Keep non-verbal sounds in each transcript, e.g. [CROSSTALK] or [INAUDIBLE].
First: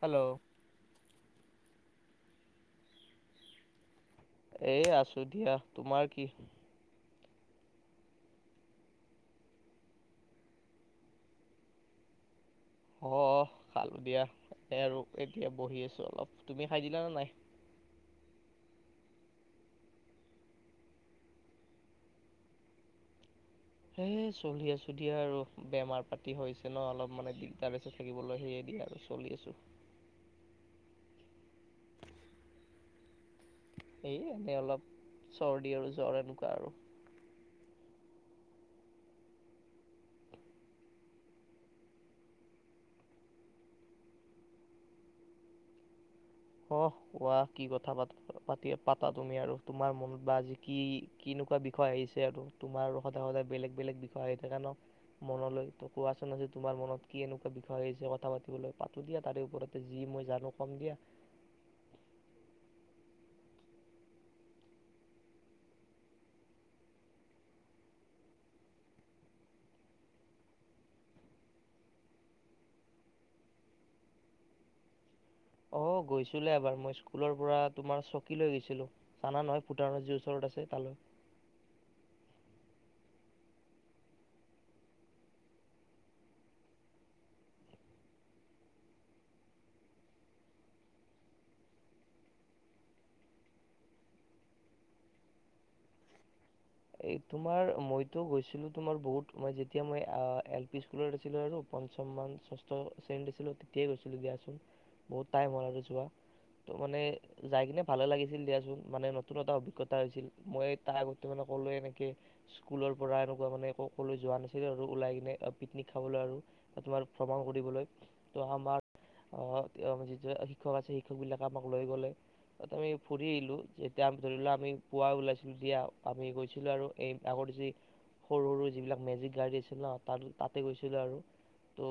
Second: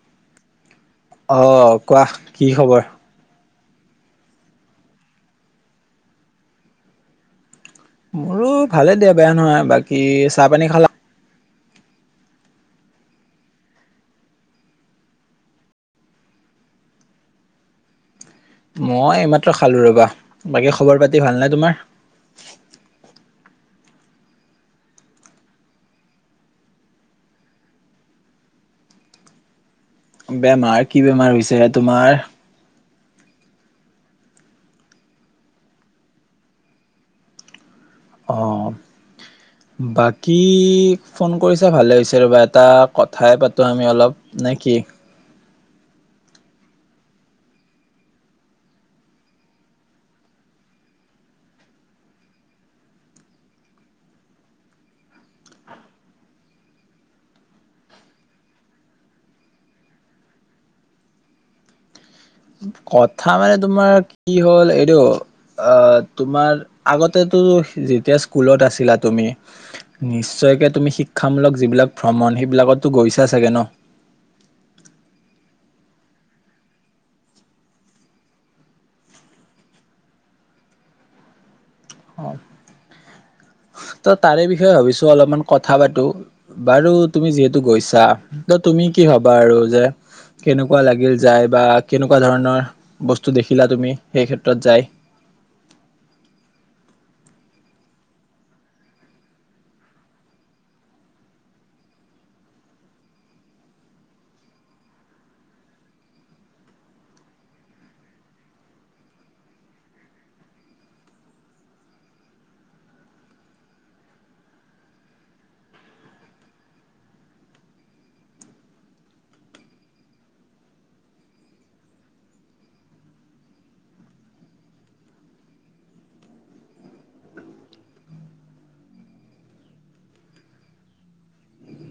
Hello অহ কোৱা কি খবৰ এ আছো দিয়া তোমাৰ কি মোৰো ভালে দিয়া বেয়া নহয় বাকী চাহ পানী খালা অ খালো দিয়া তাকে আৰু এতিয়া বহি আছো অলপ তুমি খাই দিলা নে নাই মই এইমাত্ৰ খালো ৰবা বাকী খবৰ পাতি ভাল নে তোমাৰ সেই চলি আছো দিয়া আৰু বেমাৰ পাতি হৈছে ন অলপ মানে দিগদাৰ আছে থাকিবলৈ সেয়ে দিয়া আৰু চলি আছো বেমাৰ কি বেমাৰ হৈছে তোমাৰ এই এনেই অলপ চৰ্দি আৰু জ্বৰ এনেকুৱা আৰু অ বাকী ফোন কৰিছা ভালে হৈছে ৰ'বা এটা কথাই পাতো আমি অলপ নে কি কহ কোৱা কি কথা পাত পাতি পাতা তুমি আৰু তোমাৰ মনত বা আজি কি কিনেকুৱা বিষয় আহিছে আৰু তোমাৰ সদায় সদায় বেলেগ বেলেগ বিষয় আহি থাকে ন মনলৈ ত কোৱাচোন আজি তোমাৰ মনত কি এনেকুৱা বিষয় আহিছে কথা পাতিবলৈ পাতো দিয়া তাৰে ওপৰতে যি মই জানো কম দিয়া কথা মানে তোমাৰ কি হ'ল এইটো আহ তোমাৰ আগতেতো যেতিয়া স্কুলত আছিলা তুমি নিশ্চয়কে তুমি শিক্ষামূলক যিবিলাক ভ্ৰমণ সেইবিলাকতো গৈছা চাগে ন অ গৈছিলে এবাৰ মই স্কুলৰ পৰা তোমাৰ চকী লৈ গৈছিলো জানা নহয় ভূটানৰ যি ওচৰত আছে তালৈ অ ত তাৰে বিষয়ে ভাবিছো অলপমান কথা পাতো বাৰু তুমি যিহেতু গৈছা ত তুমি কি ভাবা আৰু যে কেনেকুৱা লাগিল যায় বা কেনেকুৱা ধৰণৰ বস্তু দেখিলা তুমি সেই ক্ষেত্ৰত যাই এই তোমাৰ মইতো গৈছিলো তোমাৰ বহুত মই যেতিয়া মই এল পি স্কুলত আছিলো আৰু পঞ্চম মান ষষ্ঠ শ্ৰেণীত আছিলো তেতিয়াই গৈছিলো দিয়াচোন বহুত টাইম হ'ল আৰু যোৱা ত মানে যাই কিনে ভালে লাগিছিল দিয়াচোন মানে নতুন এটা অভিজ্ঞতা হৈছিল মই তাৰ আগতে মানে সকলে এনেকে স্কুলৰ পৰা এনেকুৱা মানে কলৈ যোৱা নাছিল আৰু ওলাই কিনে পিকনিক খাবলৈ আৰু তোমাৰ ভ্ৰমণ কৰিবলৈ ত আমাৰ আহ যি শিক্ষক আছে শিক্ষক বিলাকে আমাক লৈ গ'লে ত আমি ফুৰি আহিলো যেতিয়াি ধৰি লোৱা আমি পুৱা ওলাইছিলো দিয়া আমি গৈছিলোঁ আৰু এই আগৰ যি সৰু সৰু যিবিলাক মেজিক গাড়ী আছিল ন তাত তাতে গৈছিলোঁ আৰু ত'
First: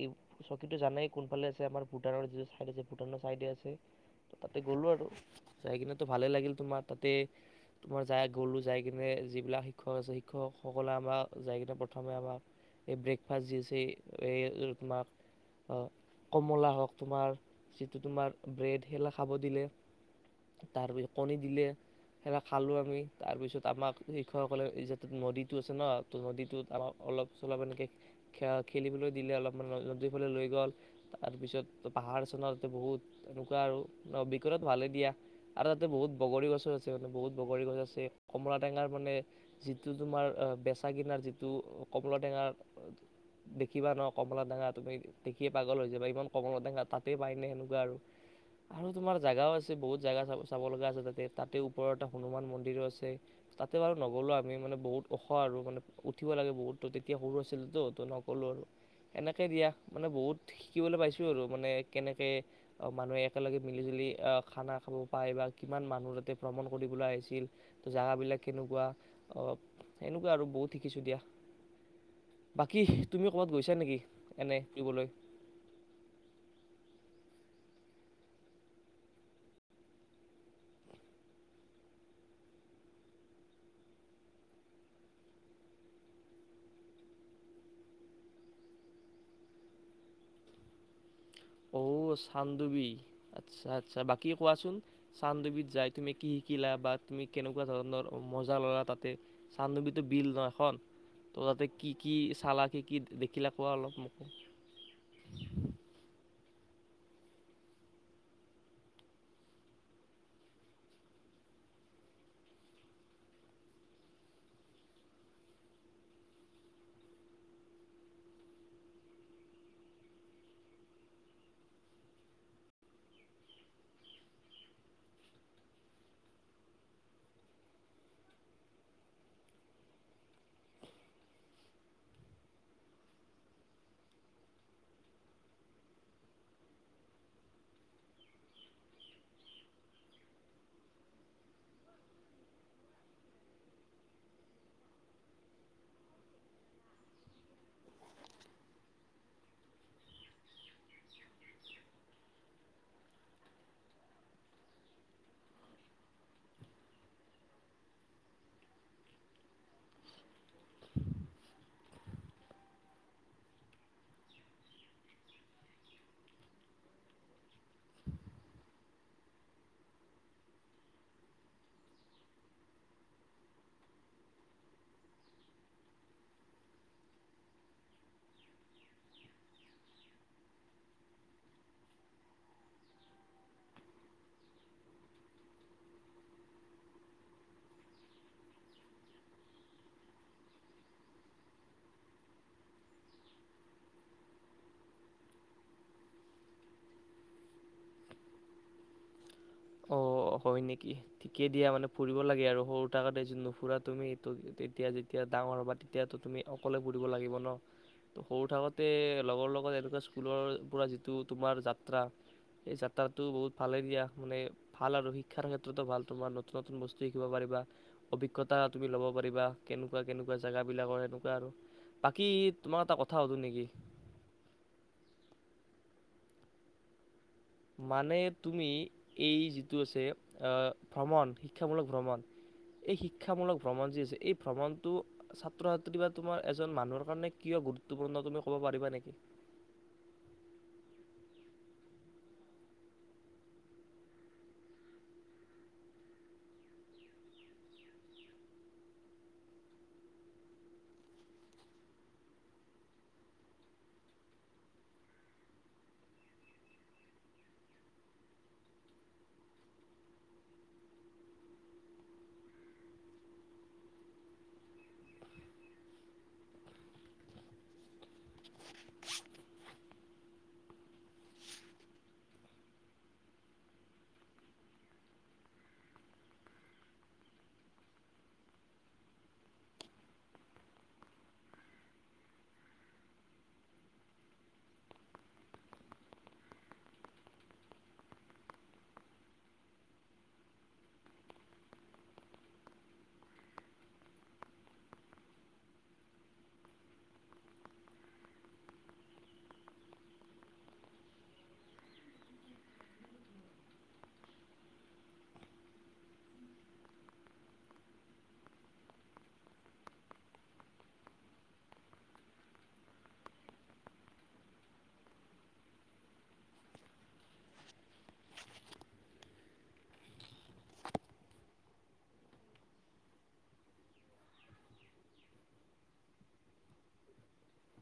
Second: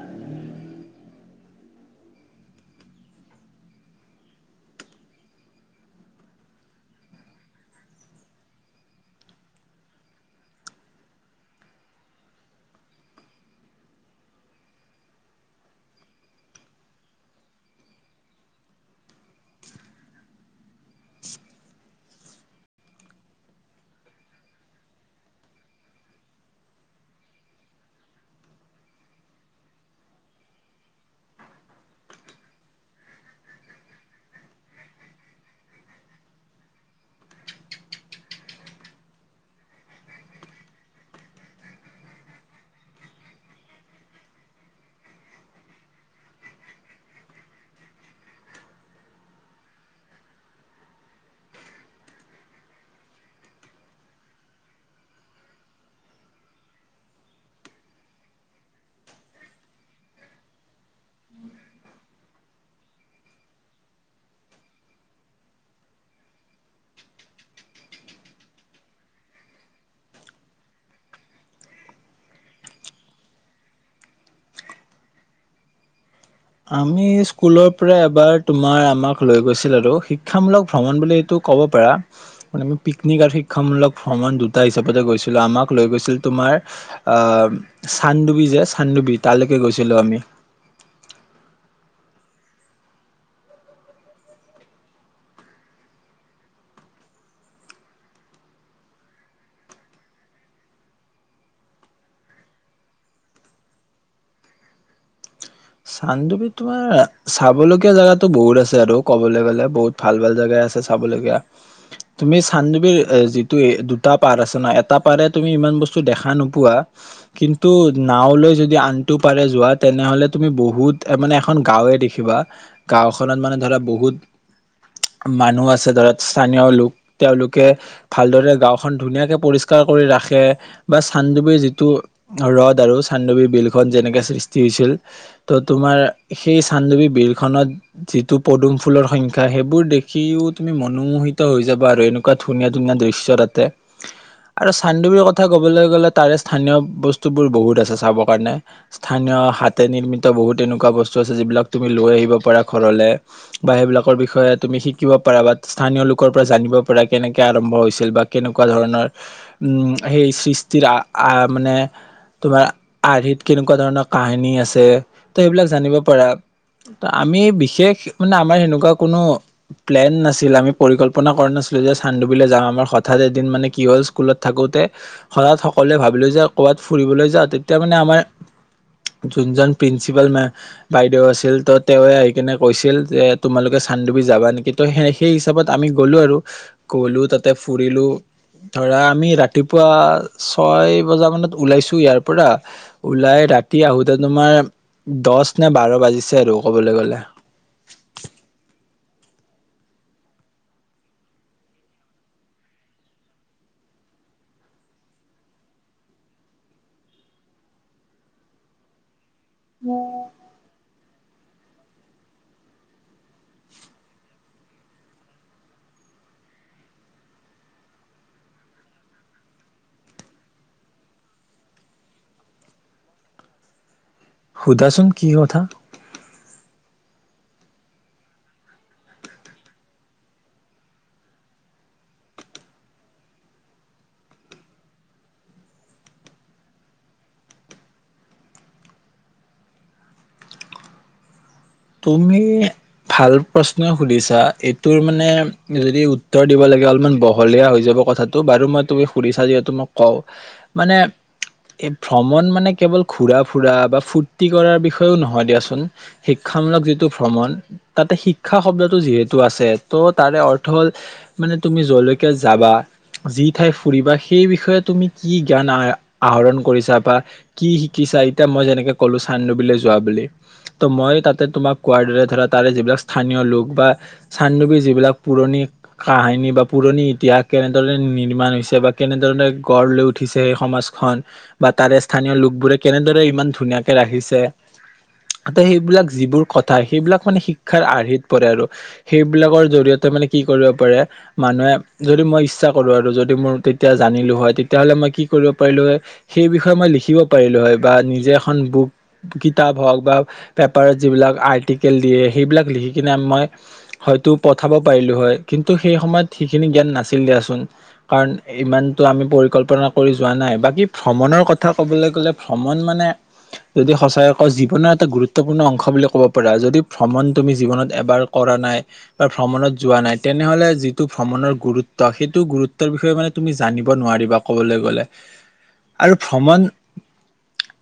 এই চকীটো জানাই কোনফালে আছে আমাৰ ভূটানৰ যিটো চাইড আছে ভূটানৰ চাইডে আছে ত' তাতে গ'লোঁ আৰু যাই কিনেতো ভালেই লাগিল তোমাৰ তাতে তোমাৰ জা গ'লোঁ যাই কিনে যিবিলাক শিক্ষক আছে শিক্ষকসকলে আমাক যাই কিনে প্ৰথমে আমাক এই ব্ৰেকফাষ্ট যি আছে এই তোমাক কমলা হওক তোমাৰ যিটো তোমাৰ ব্ৰেড সেইবিলাক খাব দিলে তাৰপিছত কণী দিলে সেইিলাক খালোঁ আমি তাৰপিছত আমাক শিক্ষকসকলে এই যে নদীটো আছে ন ত নদীটোত আমাক অলপ চলপ এনেকৈ খেলিবলৈ দিলে অলপমান নদীৰ ফালে লৈ গ'ল তাৰপিছত পাহাৰ আছে ন তাতে বহুত এনেকুৱা আৰু ভিতৰত ভালেই দিয়া আৰু তাতে বহুত বগৰী গছো আছে মানে বহুত বগৰী গছ আছে। কমলা টেঙাৰ মানে যিটো তোমাৰ বেচা কিনাৰ যিটো কমলা টেঙাৰ দেখিবা ন কমলা টেঙা তুমি দেখিয়ে পাগল হৈ যাবা ইমান কমলা টেঙা তাতে পাইনে সেনেকুৱা আৰু তোমাৰ জেগাও আছে বহুত জোগা চাব চাব লগা আছে তাতে তাতে ওপৰৰ এটা হনুমান মন্দিৰো আছে তাতে বাৰু নগলো আমি মানে বহুত ওখ আৰু মানে উঠিব লাগে বহুত তেতিয়া সৰু আছিলতো নগলো আৰু এনেকে দিয়া মানে বহুত শিকিবলৈ পাইছো আৰু মানে কেনেকে মানুহে একেলগে মিলি জুলি আহ খানা খাব পায় বা কিমান মানুহ তাতে ভ্ৰমণ কৰিবলৈ আহিছিল জেগাবিলাক কেনেকুৱা অ সেনেকুৱা আৰু বহুত শিকিছোঁ দিয়া বাকী তুমিও ক'ৰবাত গৈছা নেকি এনে ফুৰিবলৈ আমি স্কুলৰ পৰা এবাৰ তোমাৰ আমাক লৈ গৈছিল আৰু শিক্ষামূলক ভ্ৰমণ বুলি এইটো ক'ব পাৰা মানে পিকনিক আৰু শিক্ষামূলক ভ্ৰমণ দুটা হিচাপতে গৈছিলো আমাক লৈ গৈছিল তোমাৰ চানডুবি যে চানডুবি তালৈকে গৈছিলোঁ আমি অ' চানডুবি আচ্ছা আচ্ছা বাকী কোৱাচোন চানডুবিত যাই তুমি কি শিকিলা বা তুমি কেনেকুৱা ধৰণৰ মজা ল'লা তাতে চানডুবিটো বিল ন এখন ত' তাতে কি কি চালা কি কি দেখিলা কোৱা অলপ মোকো চানডুবি তোমাৰ চাবলগীয়া জেগাতো বহুত আছে আৰু কবলৈ গলে বহুত ভাল ভাল জেগাই আছে চাবলগীয়া তুমি চান্দুবিৰ যিটো দুটা পাৰ আছে ন এটা পাৰে তুমি ইমান বস্তু দেখা নোপোৱা কিন্তু নাওলৈ যদি আনটো পাৰে যোৱা তেনেহলে তুমি বহুত মানে এখন গাঁওৱে দেখিবা গাওখনত মানে ধৰা বহুত মানুহ আছে ধৰা স্থানীয় লোক তেওঁলোকে ভালদৰে গাওঁখন ধুনীয়াকে পৰিষ্কাৰ কৰি ৰাখে বা চান্দুবীৰ যিটো ৰদ আৰু চান্দুবীৰ বিলখন যেনেকে সৃষ্টি হৈছিল ত' তোমাৰ সেই চানডুবি বিলখনত যিটো পদুম ফুলৰ সংখ্যা সেইবোৰ দেখিও তুমি মনোমোহিত হৈ যাবা আৰু এনেকুৱা ধুনীয়া ধুনীয়া দৃশ্য তাতে আৰু চানডুবীৰ কথা কবলৈ গ'লে তাৰে স্থানীয় বস্তুবোৰ বহুত আছে চাব কাৰণে স্থানীয় হাত। নিৰ্মিত বহুত এনেকুৱা বস্তু আছে যিবিলাক তুমি লৈ আহিব পাৰা ঘৰলে বা সেইবিলাকৰ বিষয়ে তুমি শিকিব পাৰা বা স্থানীয় লোকৰ পৰা জানিব পাৰা কেনেকে আৰম্ভ হৈছিল বা কেনেকুৱা ধৰণৰ উম সেই সৃষ্টিৰ মানে তোমাৰ আৰ্হিত কেনেকুৱা ধৰণৰ কাহিনী আছে ত সেইবিলাক জানিব পাৰা আমি বিশেষ মানে আমাৰ সেনেকুৱা কোনো প্লেন নাছিল আমি পৰিকল্পনা কৰা নাছিলো যে চানডুবিললৈ যাওঁ আমাৰ হঠাৎ এদিন মানে কি হ'ল স্কুলত থাকোতে হঠাৎ সকলোৱে ভাবিলোঁ যে ক'ৰবাত ফুৰিবলৈ যাওঁ তেতিয়া মানে আমাৰ যোনজন প্ৰিন্সিপাল না বাইদেউ আছিল তো তেৱে আহি কিনে কৈছিল যে তোমালোকে চানডুবি যাবা নেকি ত' সেই সেই হিচাপত আমি গ'লো আৰু গলো তাতে ফুৰিলো ধৰা আমি ৰাতিপুৱা ছয় বজা মানত ওলাইছো ইয়াৰ পৰা ওলাই ৰাতি আহোঁতে হেই তোমাৰ দহ নে বাৰ বাজিছে আৰু ক'বলৈ গ'লে অ হয় নেকি ঠিকে দিয়া মানে ফুৰিব লাগে আৰু সৰু থাকোতে য নুফুৰা তুমি ত তেতিয়া যেতিয়া ডাঙৰ হবা তেতিয়াতো তুমি অকলে ফুৰিব লাগিব ন ত সৰু থাকোতে লগৰ লগত এনেকুৱা স্কুলৰ পৰা যি টো তোমাৰ যাত্ৰা এই যাত্ৰাটো বহুত ভালে দিয়া [UNINTELLIGIBLE] ভাল আৰু শিক্ষাৰ ক্ষেত্ৰতো ভাল তোমাৰ নতুন নতুন বস্তু শিকিব পাৰিবা অভিজ্ঞতা তুমি ল'ব পাৰিবা কেনেকুৱা কেনেকুৱা জেগাবিলাকৰ সেনেকুৱা আৰু বাকী তোমাক এটা কথা সুধো নেকি সুধাচোন কি কথা মানে তুমি এই যিটো আছে আহ ভ্ৰমণ শিক্ষামূলক ভ্ৰমণ এই শিক্ষামূলক ভ্ৰমণ যি আছে এই ভ্ৰমণটো ছাত্ৰ ছাত্ৰী বা তোমাৰ এজন মানুহৰ কাৰণে কিয় গুৰুত্বপূৰ্ণ তুমি ক'ব পাৰিবা নেকি তুমি ভাল প্ৰশ্নই সুধিছা এইটোৰ মানে যদি উত্তৰ দিব লাগে অলপমান বহলীয়া হৈ যাব কথাটো বাৰু মই তুমি সুধিছা যিহেতু মোক কওঁ মানে ভ্ৰমণ মানে কেৱল ঘূৰা ফুৰা বা ফূুৰ্তি কৰাৰ বিষয়েও নহয় দিয়াচোন শিক্ষামূলক যিটো ভ্ৰমণ তাতে শিক্ষা শব্দটো যিহেতু আছে ত তাৰে অৰ্থ হ'ল মানে তুমি যলৈকে যাবা যি ঠাই ফুৰিবা সেই বিষয়ে তুমি কি জ্ঞান আহ আহৰণ কৰিছা বা কি শিকিছা এতিয়া মই যেনেকে ক'লো চান্ডুবিলৈ যোৱা বুলি ত' মই তাত তোমাক কোৱাৰ দৰে ধৰা তাৰে যিবিলাক স্থানীয় লোক বা চানডুৱী যিবিলাক পুৰণি কাহিনী বা পুৰণি ইতিহাস কেনেদৰে নিৰ্মাণ হৈছে বা কেনেদৰেণে গঢ় লৈ উঠিছে সেই সমাজখন বা তাৰে স্থানীয় লোকবোৰে কেনেদৰে ইমান ধুনীয়াকে ৰাখিছে ত সেইবিলাক যিবোৰ কথা সেইবিলাক মানে শিক্ষাৰ আৰ্হিত পৰে আৰু সেইবিলাকৰ জৰিয়তে মানে কি কৰিব পাৰে মানুহে যদি মই ইচ্ছা কৰো আৰু যদি মোৰ তেতিয়া জানিলো হয় তেতিয়া হ'লে মই কি কৰিব পাৰিলো হয় সেই বিষয়ে মই লিখিব পাৰিলো হয় বা নিজে এখন বুক কিতাপ হওক বা তাত পেপাৰত যিবিলাক আৰ্টিকেল দিয়ে সেইবিলাক লিখি কিনে মই হয়তো পঠাব পাৰিলোঁ হয় কিন্তু সেই সময়ত সেইখিনি জ্ঞান নাছিল দিয়াচোন কাৰণ ইমানটো আমি পৰিকল্পনা কৰি যোৱা নাই বাকী ভ্ৰমণৰ কথা ক'বলৈ গ'লে ভ্ৰমণ মানে যদি সঁচাকৈ কওঁ জীৱনৰ এটা গুৰুত্ব গুৰুত্বপূৰ্ণ অংশ বুলি ক'ব পাৰা যদি ভ্ৰমণ তুমি জীৱনত এবাৰ কৰা নাই বা ভ্ৰমণত যোৱা নাই তেনেহলে যিটো ভ্ৰমণৰ গুৰুত্ব সেইটো গুৰুত্বৰ বিষয়ে মানে তুমি জানিব নোৱাৰিবা কবলৈ গলে আৰু ভ্ৰমণ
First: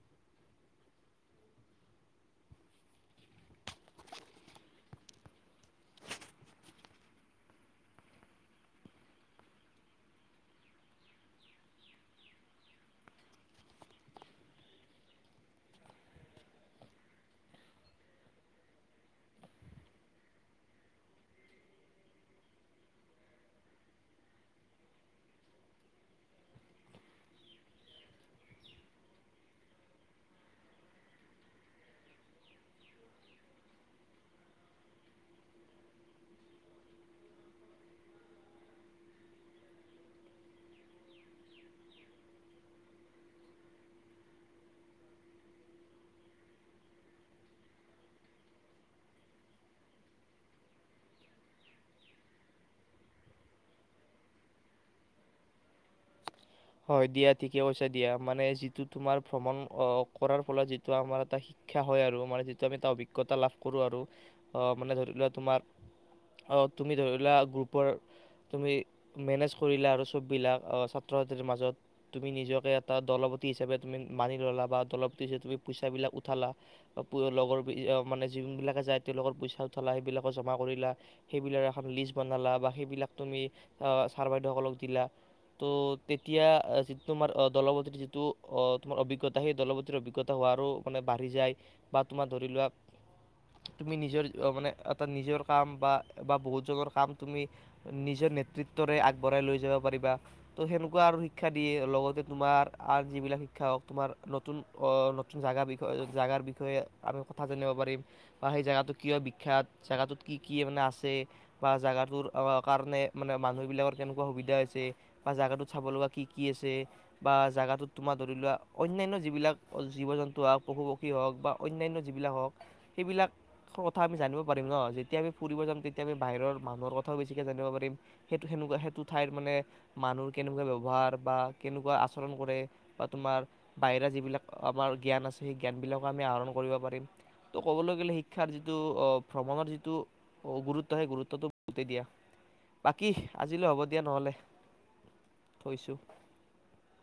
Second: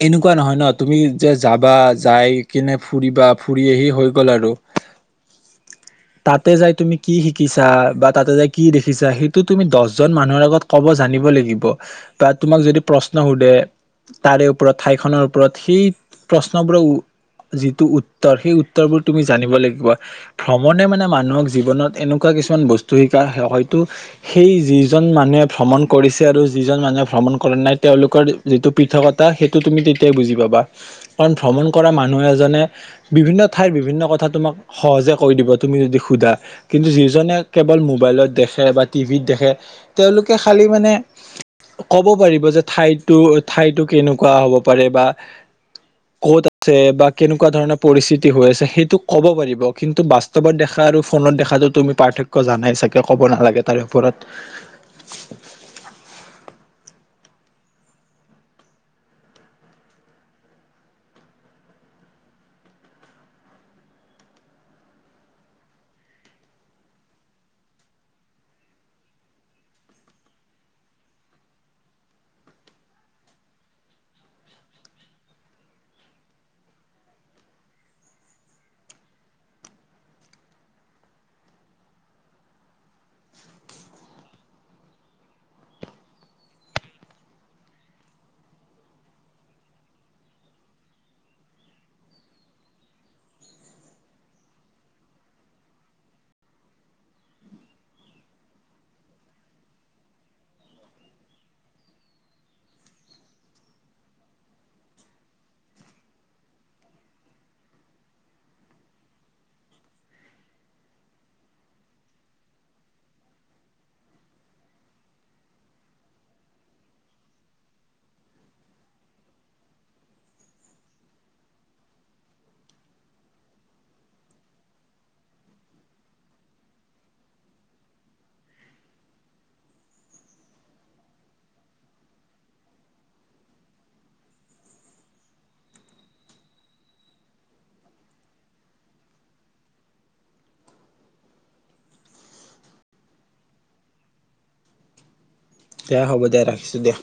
এনেকুৱা নহয় ন তুমি যে যাবা যাই কিনে ফুৰিবা ফুৰি আহি হৈ গ'ল আৰু তাতে যাই তুমি কি শিকিছা বা তাতে যাই কি দেখিছা সেইটো তুমি দহজন মানুহৰ আগত ক'ব জানিব লাগিব বা তোমাক যদি প্ৰশ্ন সোধে তাৰে ওপৰত ঠাইখনৰ ওপৰত সেই প্ৰশ্নবোৰ যিটো উত্তৰ সেই উত্তৰবোৰ তুমি জানিব লাগিব ভ্ৰমণে মানে মানুহক জীৱনত এনেকুৱা কিছুমান বস্তু শিকা হয়তো সেই যিজন মানুহে ভ্ৰমণ কৰিছে আৰু যিজন মানুহে ভ্ৰমণ কৰা নাই তেওঁলোকৰ যিটো পৃথকতা সেইটো তুমি তেতিয়াই বুজি পাবা কাৰণ ভ্ৰমণ কৰা মানুহ এজনে বিভিন্ন ঠাইৰ বিভিন্ন কথা তোমাক সহজে কৈ দিব তুমি যদি সোধা কিন্তু যিজনে কেৱল মোবাইলত দেখে বা টিভিত দেখে তেওঁলোকে খালি মানে ক'ব পাৰিব যে ঠাইতো ঠাইতো কেনেকুৱা হ'ব পাৰে বা কত আ বা কেনেকুৱা ধৰণৰ পৰিস্থিতি হৈ আছে সেইটো কব পাৰিব কিন্তু বাস্তৱত দেখা আৰু ফোনত দেখাতটো তুমি পাৰ্থক্য জানাই চাগে কব নালাগে তাৰে ওপৰত। হয় দিয়া ঠিকে কৈছা দিয়া মানে যিটো তোমাৰ ভ্ৰমণ কৰাৰ ফলত যিটো আমাৰ এটা শিক্ষা হয় আৰু মানে যিটো আমি এটা অভিজ্ঞতা লাভ কৰো আৰু অ মানে ধৰিলোৱা তোমাৰ অ তুমি ধৰিলোৱা গ্ৰুপৰ তুমি মেনেজ কৰিলা আৰু বিলাক অ ছাত্ৰ মাজত তুমি নিজকে এটা দলপতি হিচাপে তুমি মানি ল'লা বা দলপতি হিচাপে তুমি পইচাবিলাক উঠালা লগৰ মানে যিবিলাকে যায় তেওঁলোকৰ পইচা উঠালা সেইবিলাক জমা কৰিলা সেইবিলাক এখন লিষ্ট বনালা বা সেইবিলাক তুমি ছাৰ বাইদেউসকলক দিলা ত' তেতিয়া যি তোমাৰ দলপতিৰ যিটো তোমাৰ অভিজ্ঞতা সেই দলপতিৰ অভিজ্ঞতা হোৱাৰো মানে বাঢ়ি যায় বা তোমাৰ ধৰি লোৱা তুমি নিজৰ মানে এটা নিজৰ কাম বা বা বহুতজনৰ কাম তুমি নিজৰ নেতৃত্বৰে আগবঢ়াই লৈ যাব পাৰিবা ত' সে শিক্ষা দিয়ে লগতে তোমাৰ আ যিবিলাক শিক্ষা হওক তোমাৰ নতুন অ নতুন জেগাৰ বিষয়ে জেগটো বিষয়ে আমি কথা জানিব পাৰিম বা সেই জোগাটো কিয় বিখ্যাত জেগাটোত কি কি মানে আছে বা জোগাটোৰ কাৰণে মানে মানুহ বিলাকৰ কেনেকুৱা সুবিধা হৈছে বা জেগাটোত চাব লগা কি কি আছে বা জেগাটোত তোমাৰ ধৰি লোৱা অন্যান্য যিবিলাক জীৱ জন্তু হওক পশু পক্ষী হওক বা অন্যান্য যিবিলাক হওক সেইবিলাক কথা আমি জানিব পাৰিম ন যেতিয়া আমি ফুৰিব যাম তেতিয়া আমি বাহিৰৰ মানুহৰ কথাও বেছিকৈ জানিব পাৰিম সেইটো সেনেকুৱা সেইটো ঠাইৰ মানে মানুহ কেনেকুৱা ব্যৱহাৰ বা কেনেকুৱা আচৰণ কৰে বা তোমাৰ বাহিৰা যিবিলাক আমাৰ জ্ঞান আছে সেই জ্ঞানবিলাকো আমি আহৰণ কৰিব পাৰিম ত' ক'বলৈ গ'লে শিক্ষাৰ যিটো ভ্ৰমণৰ যিটো গুৰুত্ব সেই গুৰুত্বটো বহুতেই দিয়া বাকী আজিলৈ হ'ব দিয়া নহ'লে থৈছোঁ দিয়া হ'ব দে ৰাখিছোঁ দে